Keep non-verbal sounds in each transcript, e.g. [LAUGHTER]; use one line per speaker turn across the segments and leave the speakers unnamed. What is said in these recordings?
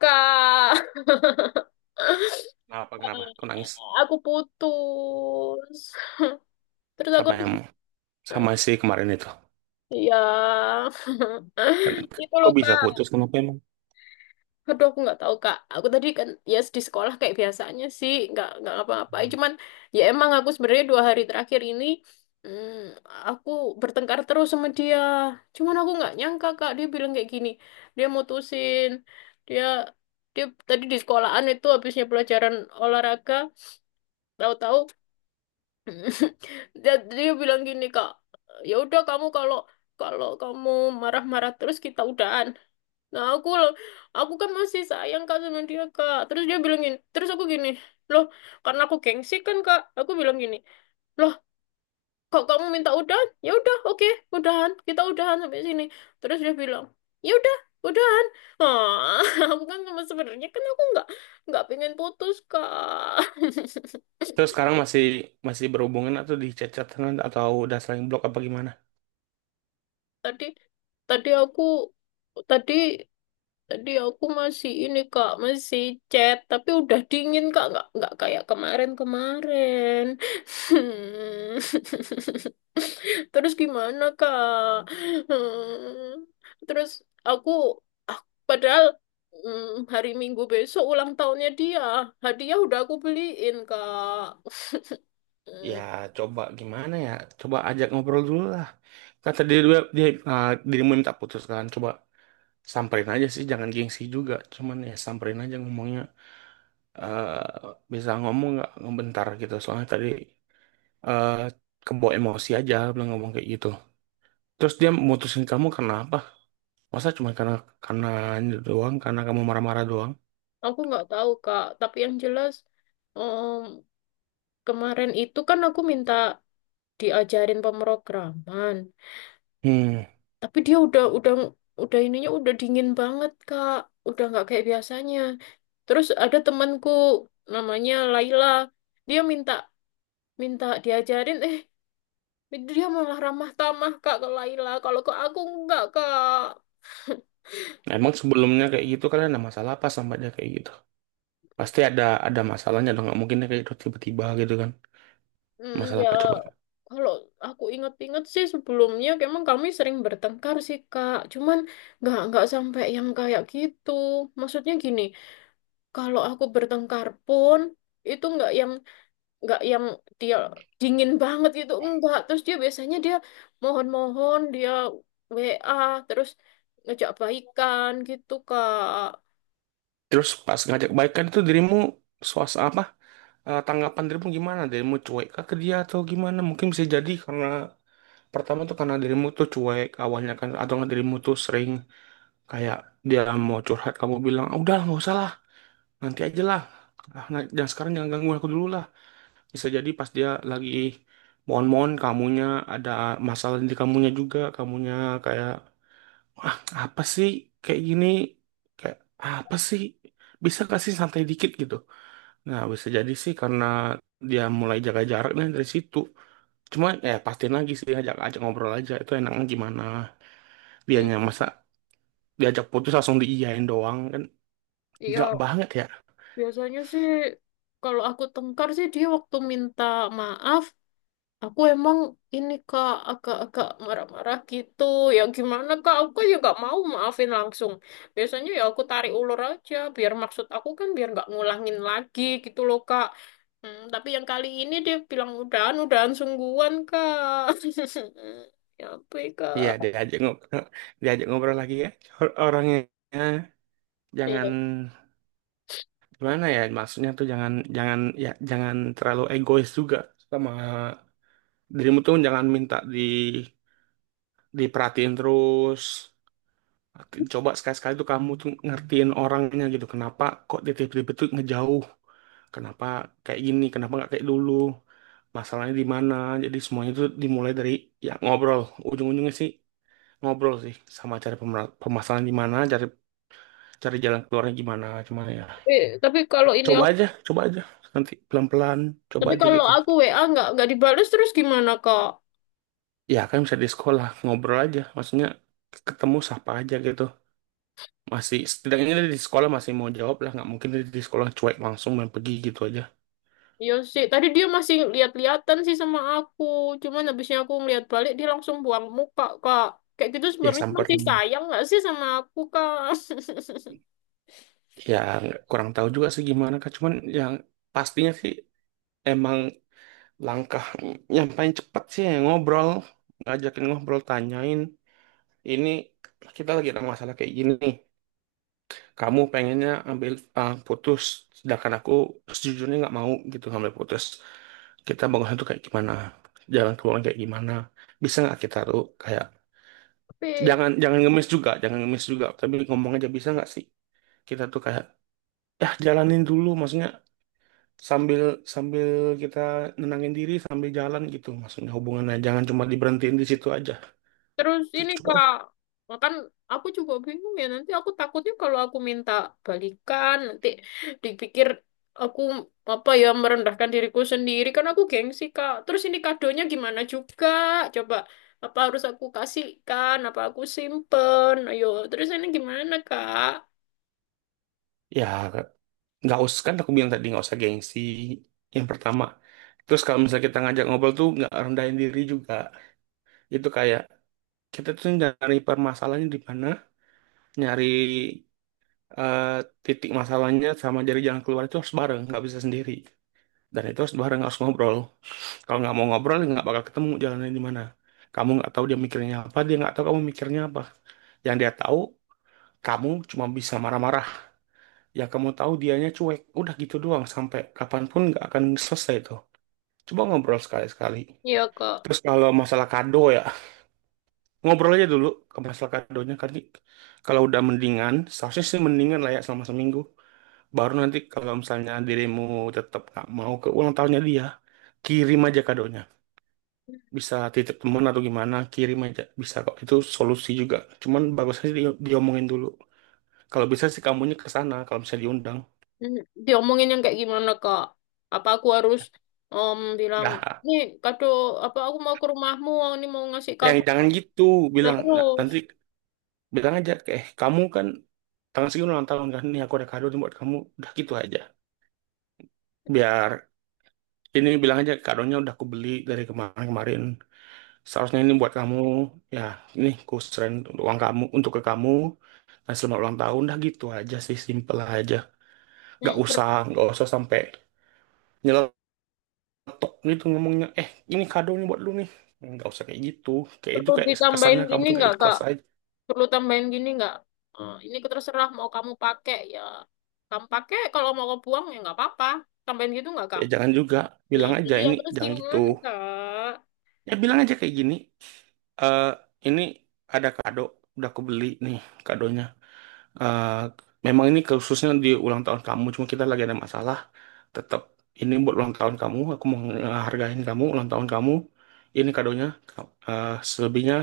Kak,
Kenapa, kenapa? Kau nangis
aku putus. Terus aku
sama
harus...
yang sama si kemarin itu?
Iya.
Kan,
[LAUGHS] Itu loh,
kok bisa
Kak.
putus? Kenapa emang?
Aduh, aku nggak tahu, Kak. Aku tadi kan, ya di sekolah kayak biasanya sih. Nggak apa-apa. Cuman, ya emang aku sebenarnya dua hari terakhir ini, hmm, aku bertengkar terus sama dia. Cuman aku nggak nyangka, Kak. Dia bilang kayak gini. Dia mutusin. Dia, dia tadi di sekolahan itu habisnya pelajaran olahraga. Tahu-tahu. [LAUGHS] Jadi dia bilang gini kak, ya udah kamu kalau kalau kamu marah-marah terus kita udahan. Nah aku lo- aku kan masih sayang kak sama dia kak. Terus dia bilang gini, terus aku gini, loh, karena aku gengsi kan kak, aku bilang gini, loh, kok kamu minta udahan? Ya udah, oke, udahan, kita udahan sampai sini. Terus dia bilang, ya udah udahan. Ah, [LAUGHS] aku kan sama sebenarnya kan aku nggak pengen putus kak. [LAUGHS]
Terus sekarang masih masih berhubungan atau di chat-chatan atau udah saling blok apa gimana?
Tadi tadi aku tadi Tadi aku masih ini kak, masih chat, tapi udah dingin kak, nggak kayak kemarin-kemarin. [LAUGHS] Terus gimana kak? [LAUGHS] Hmm. Terus aku, ah, padahal hari Minggu besok ulang tahunnya dia, hadiah udah aku beliin kak.
Ya,
Hmm.
coba gimana ya? Coba ajak ngobrol dulu lah. Kata dia dia, dia ah, dirimu minta putus kan? Coba samperin aja sih, jangan gengsi juga. Cuman ya samperin aja ngomongnya. Bisa ngomong nggak ngebentar gitu. Soalnya tadi eh kebawa emosi aja, bilang ngomong kayak gitu. Terus dia mutusin kamu karena apa? Masa cuma karena ini doang, karena kamu marah-marah doang?
Aku nggak tahu kak, tapi yang jelas, em, kemarin itu kan aku minta diajarin pemrograman.
Hmm,
Tapi dia udah ininya udah dingin banget, Kak. Udah nggak kayak biasanya. Terus ada temanku namanya Laila. Dia minta minta diajarin, dia malah ramah tamah Kak ke Laila. Kalau ke aku enggak, Kak.
emang sebelumnya kayak gitu kalian ada masalah apa sama dia kayak gitu? Pasti ada masalahnya dong, nggak mungkin dia kayak gitu tiba-tiba gitu kan.
Hmm,
Masalah
ya
apa coba?
kalau aku inget-inget sih sebelumnya emang kami sering bertengkar sih, Kak. Cuman nggak sampai yang kayak gitu. Maksudnya gini, kalau aku bertengkar pun itu nggak yang dia dingin banget gitu enggak, terus dia biasanya dia mohon-mohon, dia WA terus ngejak baikan gitu Kak.
Terus pas ngajak baikan itu dirimu suas apa? Eh, tanggapan dirimu gimana? Dirimu cuek kah ke dia atau gimana? Mungkin bisa jadi karena pertama tuh karena dirimu tuh cuek awalnya kan atau nggak dirimu tuh sering kayak dia mau curhat kamu bilang, "Ah, udah nggak usah lah, nanti aja lah. Ah, nah, jangan sekarang jangan gangguin aku dulu lah." Bisa jadi pas dia lagi mohon-mohon kamunya ada masalah di kamunya juga, kamunya kayak, ah, apa sih, kayak gini? Kayak apa sih? Bisa kasih santai dikit gitu. Nah, bisa jadi sih karena dia mulai jaga jaraknya dari situ. Cuma ya pastiin lagi sih, ajak ajak ngobrol aja itu enaknya gimana.
Hmm,
Dianya masa diajak putus langsung diiyain doang kan, nggak
ya
banget ya.
biasanya sih kalau aku tengkar sih dia waktu minta maaf, aku emang ini Kak agak-agak marah-marah gitu. Ya gimana Kak? Aku kan juga mau maafin langsung. Biasanya ya aku tarik ulur aja biar, maksud aku kan biar nggak ngulangin lagi gitu loh Kak. Hmm, tapi yang kali ini dia bilang udahan, udahan sungguhan Kak. [LAUGHS] Ya ampun
Iya,
Kak.
diajak ngobrol, [LAUGHS] diajak ngobrol lagi ya. Orangnya jangan,
Ya,
gimana ya, maksudnya tuh jangan jangan ya jangan terlalu egois juga. Sama dirimu tuh jangan minta diperhatiin terus, coba sekali-sekali tuh kamu tuh ngertiin orangnya gitu. Kenapa kok dia tiba-tiba tuh ngejauh, kenapa kayak gini, kenapa nggak kayak dulu, masalahnya di mana. Jadi semuanya itu dimulai dari ya ngobrol. Ujung-ujungnya sih ngobrol sih, sama cari permasalahan di mana, cari cari jalan keluarnya gimana. Cuman ya
tapi, tapi kalau ini
coba aja, coba aja, nanti pelan-pelan coba
tapi
aja
kalau
gitu.
aku WA nggak dibales terus gimana Kak?
Ya kan bisa di sekolah ngobrol aja, maksudnya ketemu siapa aja gitu. Masih setidaknya dia di sekolah masih mau jawab lah, nggak mungkin dia di sekolah cuek langsung main pergi gitu aja.
Iya sih, tadi dia masih lihat-lihatan sih sama aku. Cuman habisnya aku ngeliat balik, dia langsung buang muka, Kak. Kayak gitu
Ya
sebenarnya masih
samperin.
sayang nggak sih sama aku, Kak?
Ya nggak, kurang tahu juga sih gimana kak, cuman yang pastinya sih emang langkah yang paling cepat sih ya ngobrol, ngajakin ngobrol, tanyain ini kita lagi ada masalah kayak gini, kamu pengennya ambil, ah, putus, sedangkan aku sejujurnya nggak mau gitu ngambil putus. Kita bangunnya tuh kayak gimana, jalan keluarnya kayak gimana, bisa nggak kita tuh kayak,
[LAUGHS] Tapi
jangan jangan ngemis juga, jangan ngemis juga, tapi ngomong aja bisa nggak sih kita tuh kayak ya jalanin dulu. Maksudnya sambil sambil kita nenangin diri sambil jalan, gitu maksudnya. Hubungannya jangan cuma diberhentiin di situ aja
Terus ini
gitu, coba.
Kak, kan aku juga bingung, ya nanti aku takutnya kalau aku minta balikan nanti dipikir aku apa ya, merendahkan diriku sendiri, kan aku gengsi Kak. Terus ini kadonya gimana juga? Coba, apa harus aku kasihkan? Apa aku simpen? Ayo, terus ini gimana Kak?
Ya nggak usah, kan aku bilang tadi nggak usah gengsi yang pertama. Terus kalau misalnya kita ngajak ngobrol tuh nggak rendahin diri juga, itu kayak kita tuh nyari permasalahannya di mana, nyari, eh, titik masalahnya sama jari jalan keluar itu harus bareng, nggak bisa sendiri. Dan itu harus bareng, harus ngobrol. Kalau nggak mau ngobrol ya nggak bakal ketemu jalannya di mana. Kamu nggak tahu dia mikirnya apa, dia nggak tahu kamu mikirnya apa. Yang dia tahu, kamu cuma bisa marah-marah. Ya kamu tahu dianya cuek, udah gitu doang sampai kapanpun nggak akan selesai itu. Coba ngobrol sekali-sekali.
Iya Kak.
Terus kalau masalah kado ya, ngobrol aja dulu ke masalah kadonya. Karena kalau udah mendingan, seharusnya sih mendingan lah ya selama seminggu. Baru nanti kalau misalnya dirimu tetap nggak mau ke ulang tahunnya dia, kirim aja kadonya. Bisa titip temen atau gimana, kirim aja. Bisa kok, itu solusi juga. Cuman bagusnya sih diomongin dulu. Kalau bisa sih kamunya ke sana, kalau bisa diundang.
Hmm. Diomongin yang kayak gimana Kak? Apa aku harus bilang,
Nah,
nih kado, apa aku mau ke rumahmu, ini mau ngasih
yang
kado.
jangan gitu.
Nah
Bilang, nah, nanti
terus.
bilang aja, eh kamu kan tanggal segini ulang tahun kan, nih aku ada kado nih buat kamu, udah gitu aja. Biar ini, bilang aja kadonya udah aku beli dari kemarin-kemarin, seharusnya ini buat kamu ya, ini ku serahin uang kamu untuk ke kamu, dan selamat ulang tahun, dah gitu aja sih, simple aja. Gak
Hmm.
usah, sampai nyeletuk gitu ngomongnya, eh ini kadonya buat lu nih, nggak usah kayak gitu, kayak itu
Perlu
kayak
ditambahin
kesannya kamu
gini
tuh nggak
nggak, Kak?
ikhlas aja.
Perlu tambahin gini nggak? Eh, ini terserah mau kamu pakai ya. Kamu pakai, kalau mau kamu buang ya nggak apa-apa. Tambahin gitu nggak, Kak?
Ya jangan juga, bilang aja,
Iya,
ini
terus
jangan gitu.
gimana, Kak?
Ya bilang aja kayak gini, eh ini ada kado, udah aku beli nih kadonya. Eh, memang ini khususnya di ulang tahun kamu, cuma kita lagi ada masalah. Tetap ini buat ulang tahun kamu, aku mau menghargain kamu, ulang tahun kamu. Ini kadonya, selebihnya,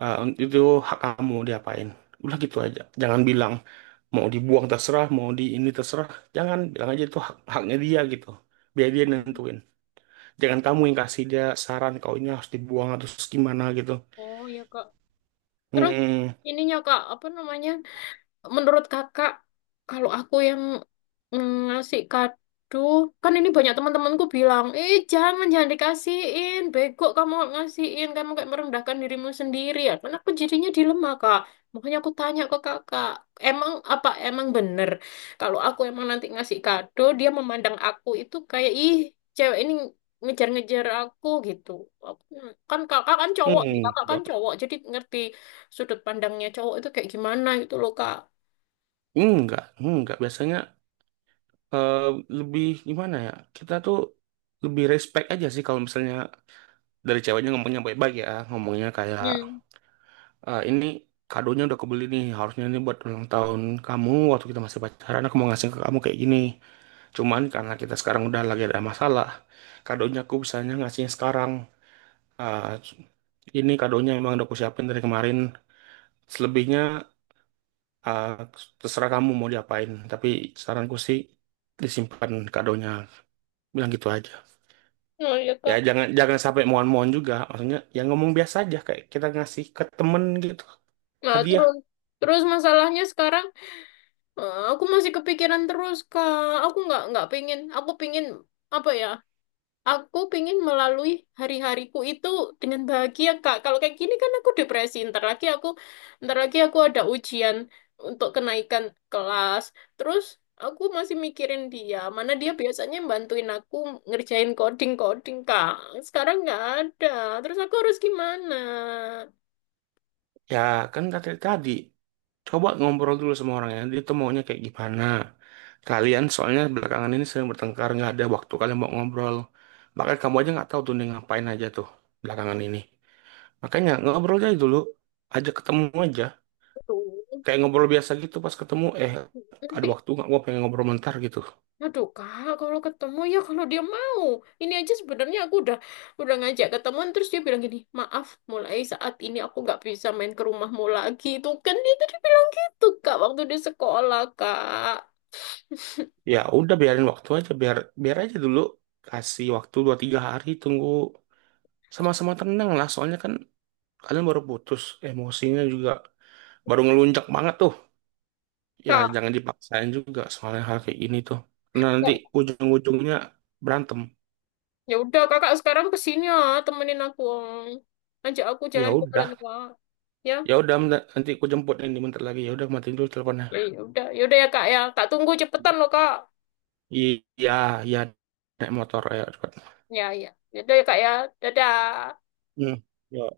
eh, itu hak kamu diapain. Udah gitu aja, jangan bilang mau dibuang terserah, mau di ini terserah. Jangan bilang aja itu haknya dia gitu. Biar dia
Hmm.
nentuin. Jangan kamu yang kasih dia saran, kau ini harus dibuang atau terus gimana gitu.
Oh, ya Kak. Terus
Hmm,
ininya, Kak, apa namanya? Menurut kakak, kalau aku yang ngasih kado, kan ini banyak teman-temanku bilang, eh jangan, jangan dikasihin, bego kamu ngasihin, kamu kayak merendahkan dirimu sendiri. Ya kan aku jadinya dilema, Kak. Makanya aku tanya ke kakak, emang apa emang bener? Kalau aku emang nanti ngasih kado, dia memandang aku itu kayak, ih, cewek ini ngejar-ngejar aku gitu. Aku, kan kakak kan cowok,
hmm,
jadi ngerti sudut pandangnya cowok itu kayak gimana gitu loh, Kak.
enggak, enggak. Biasanya, eh, lebih gimana ya? Kita tuh lebih respect aja sih kalau misalnya dari ceweknya ngomongnya baik-baik ya, ngomongnya kayak,
Hmm.
"Eh, ini kadonya udah kebeli nih, harusnya ini buat ulang tahun kamu waktu kita masih pacaran aku mau ngasih ke kamu kayak gini. Cuman karena kita sekarang udah lagi ada masalah, kadonya aku bisanya ngasihnya sekarang. Ah, ini kadonya emang udah aku siapin dari kemarin. Selebihnya, ah, terserah kamu mau diapain, tapi saranku sih disimpan kadonya." Bilang gitu aja.
Oh iya
Ya
kak.
jangan, jangan sampai mohon-mohon juga. Maksudnya ya ngomong biasa aja kayak kita ngasih ke temen gitu,
Nah
hadiah.
terus terus masalahnya sekarang, aku masih kepikiran terus kak. Aku nggak pingin. Aku pingin apa ya? Aku pingin melalui hari-hariku itu dengan bahagia kak. Kalau kayak gini kan aku depresi. Ntar lagi aku, ntar lagi aku ada ujian untuk kenaikan kelas. Terus aku masih mikirin dia. Mana dia biasanya bantuin aku ngerjain coding-coding kak. Sekarang nggak ada. Terus aku harus gimana?
Ya kan kata tadi, coba ngobrol dulu sama orangnya, dia tuh maunya kayak gimana. Kalian soalnya belakangan ini sering bertengkar, nggak ada waktu kalian mau ngobrol, bahkan kamu aja nggak tahu tuh dia ngapain aja tuh belakangan ini. Makanya ngobrol aja dulu, ajak ketemu aja,
Aduh.
kayak ngobrol biasa gitu pas ketemu, eh ada
Nanti,
waktu nggak, gua pengen ngobrol bentar gitu.
aduh kak, kalau ketemu ya kalau dia mau. Ini aja sebenarnya aku udah ngajak ketemuan terus dia bilang gini, maaf, mulai saat ini aku nggak bisa main ke rumahmu lagi. Itu kan dia tadi bilang gitu kak waktu di sekolah kak. [LAUGHS]
Ya udah, biarin waktu aja, biar biar aja dulu. Kasih waktu 2 3 hari, tunggu sama-sama tenang lah, soalnya kan kalian baru putus, emosinya juga baru ngelunjak banget tuh. Ya
Kak,
jangan dipaksain juga, soalnya hal kayak gini tuh, karena nanti
kak,
ujung-ujungnya berantem.
ya udah kakak sekarang kesini ya, temenin aku. Ah. Ajak aku
Ya
jalan jalan
udah,
kak. Ya,
ya udah, nanti aku jemput ini bentar lagi, ya udah matiin dulu teleponnya.
ya udah ya. Kak tunggu cepetan loh kak.
Iya, iya, naik motor ya, cepat.
Ya ya, ya udah ya kak ya. Dadah.
Hmm. Ya.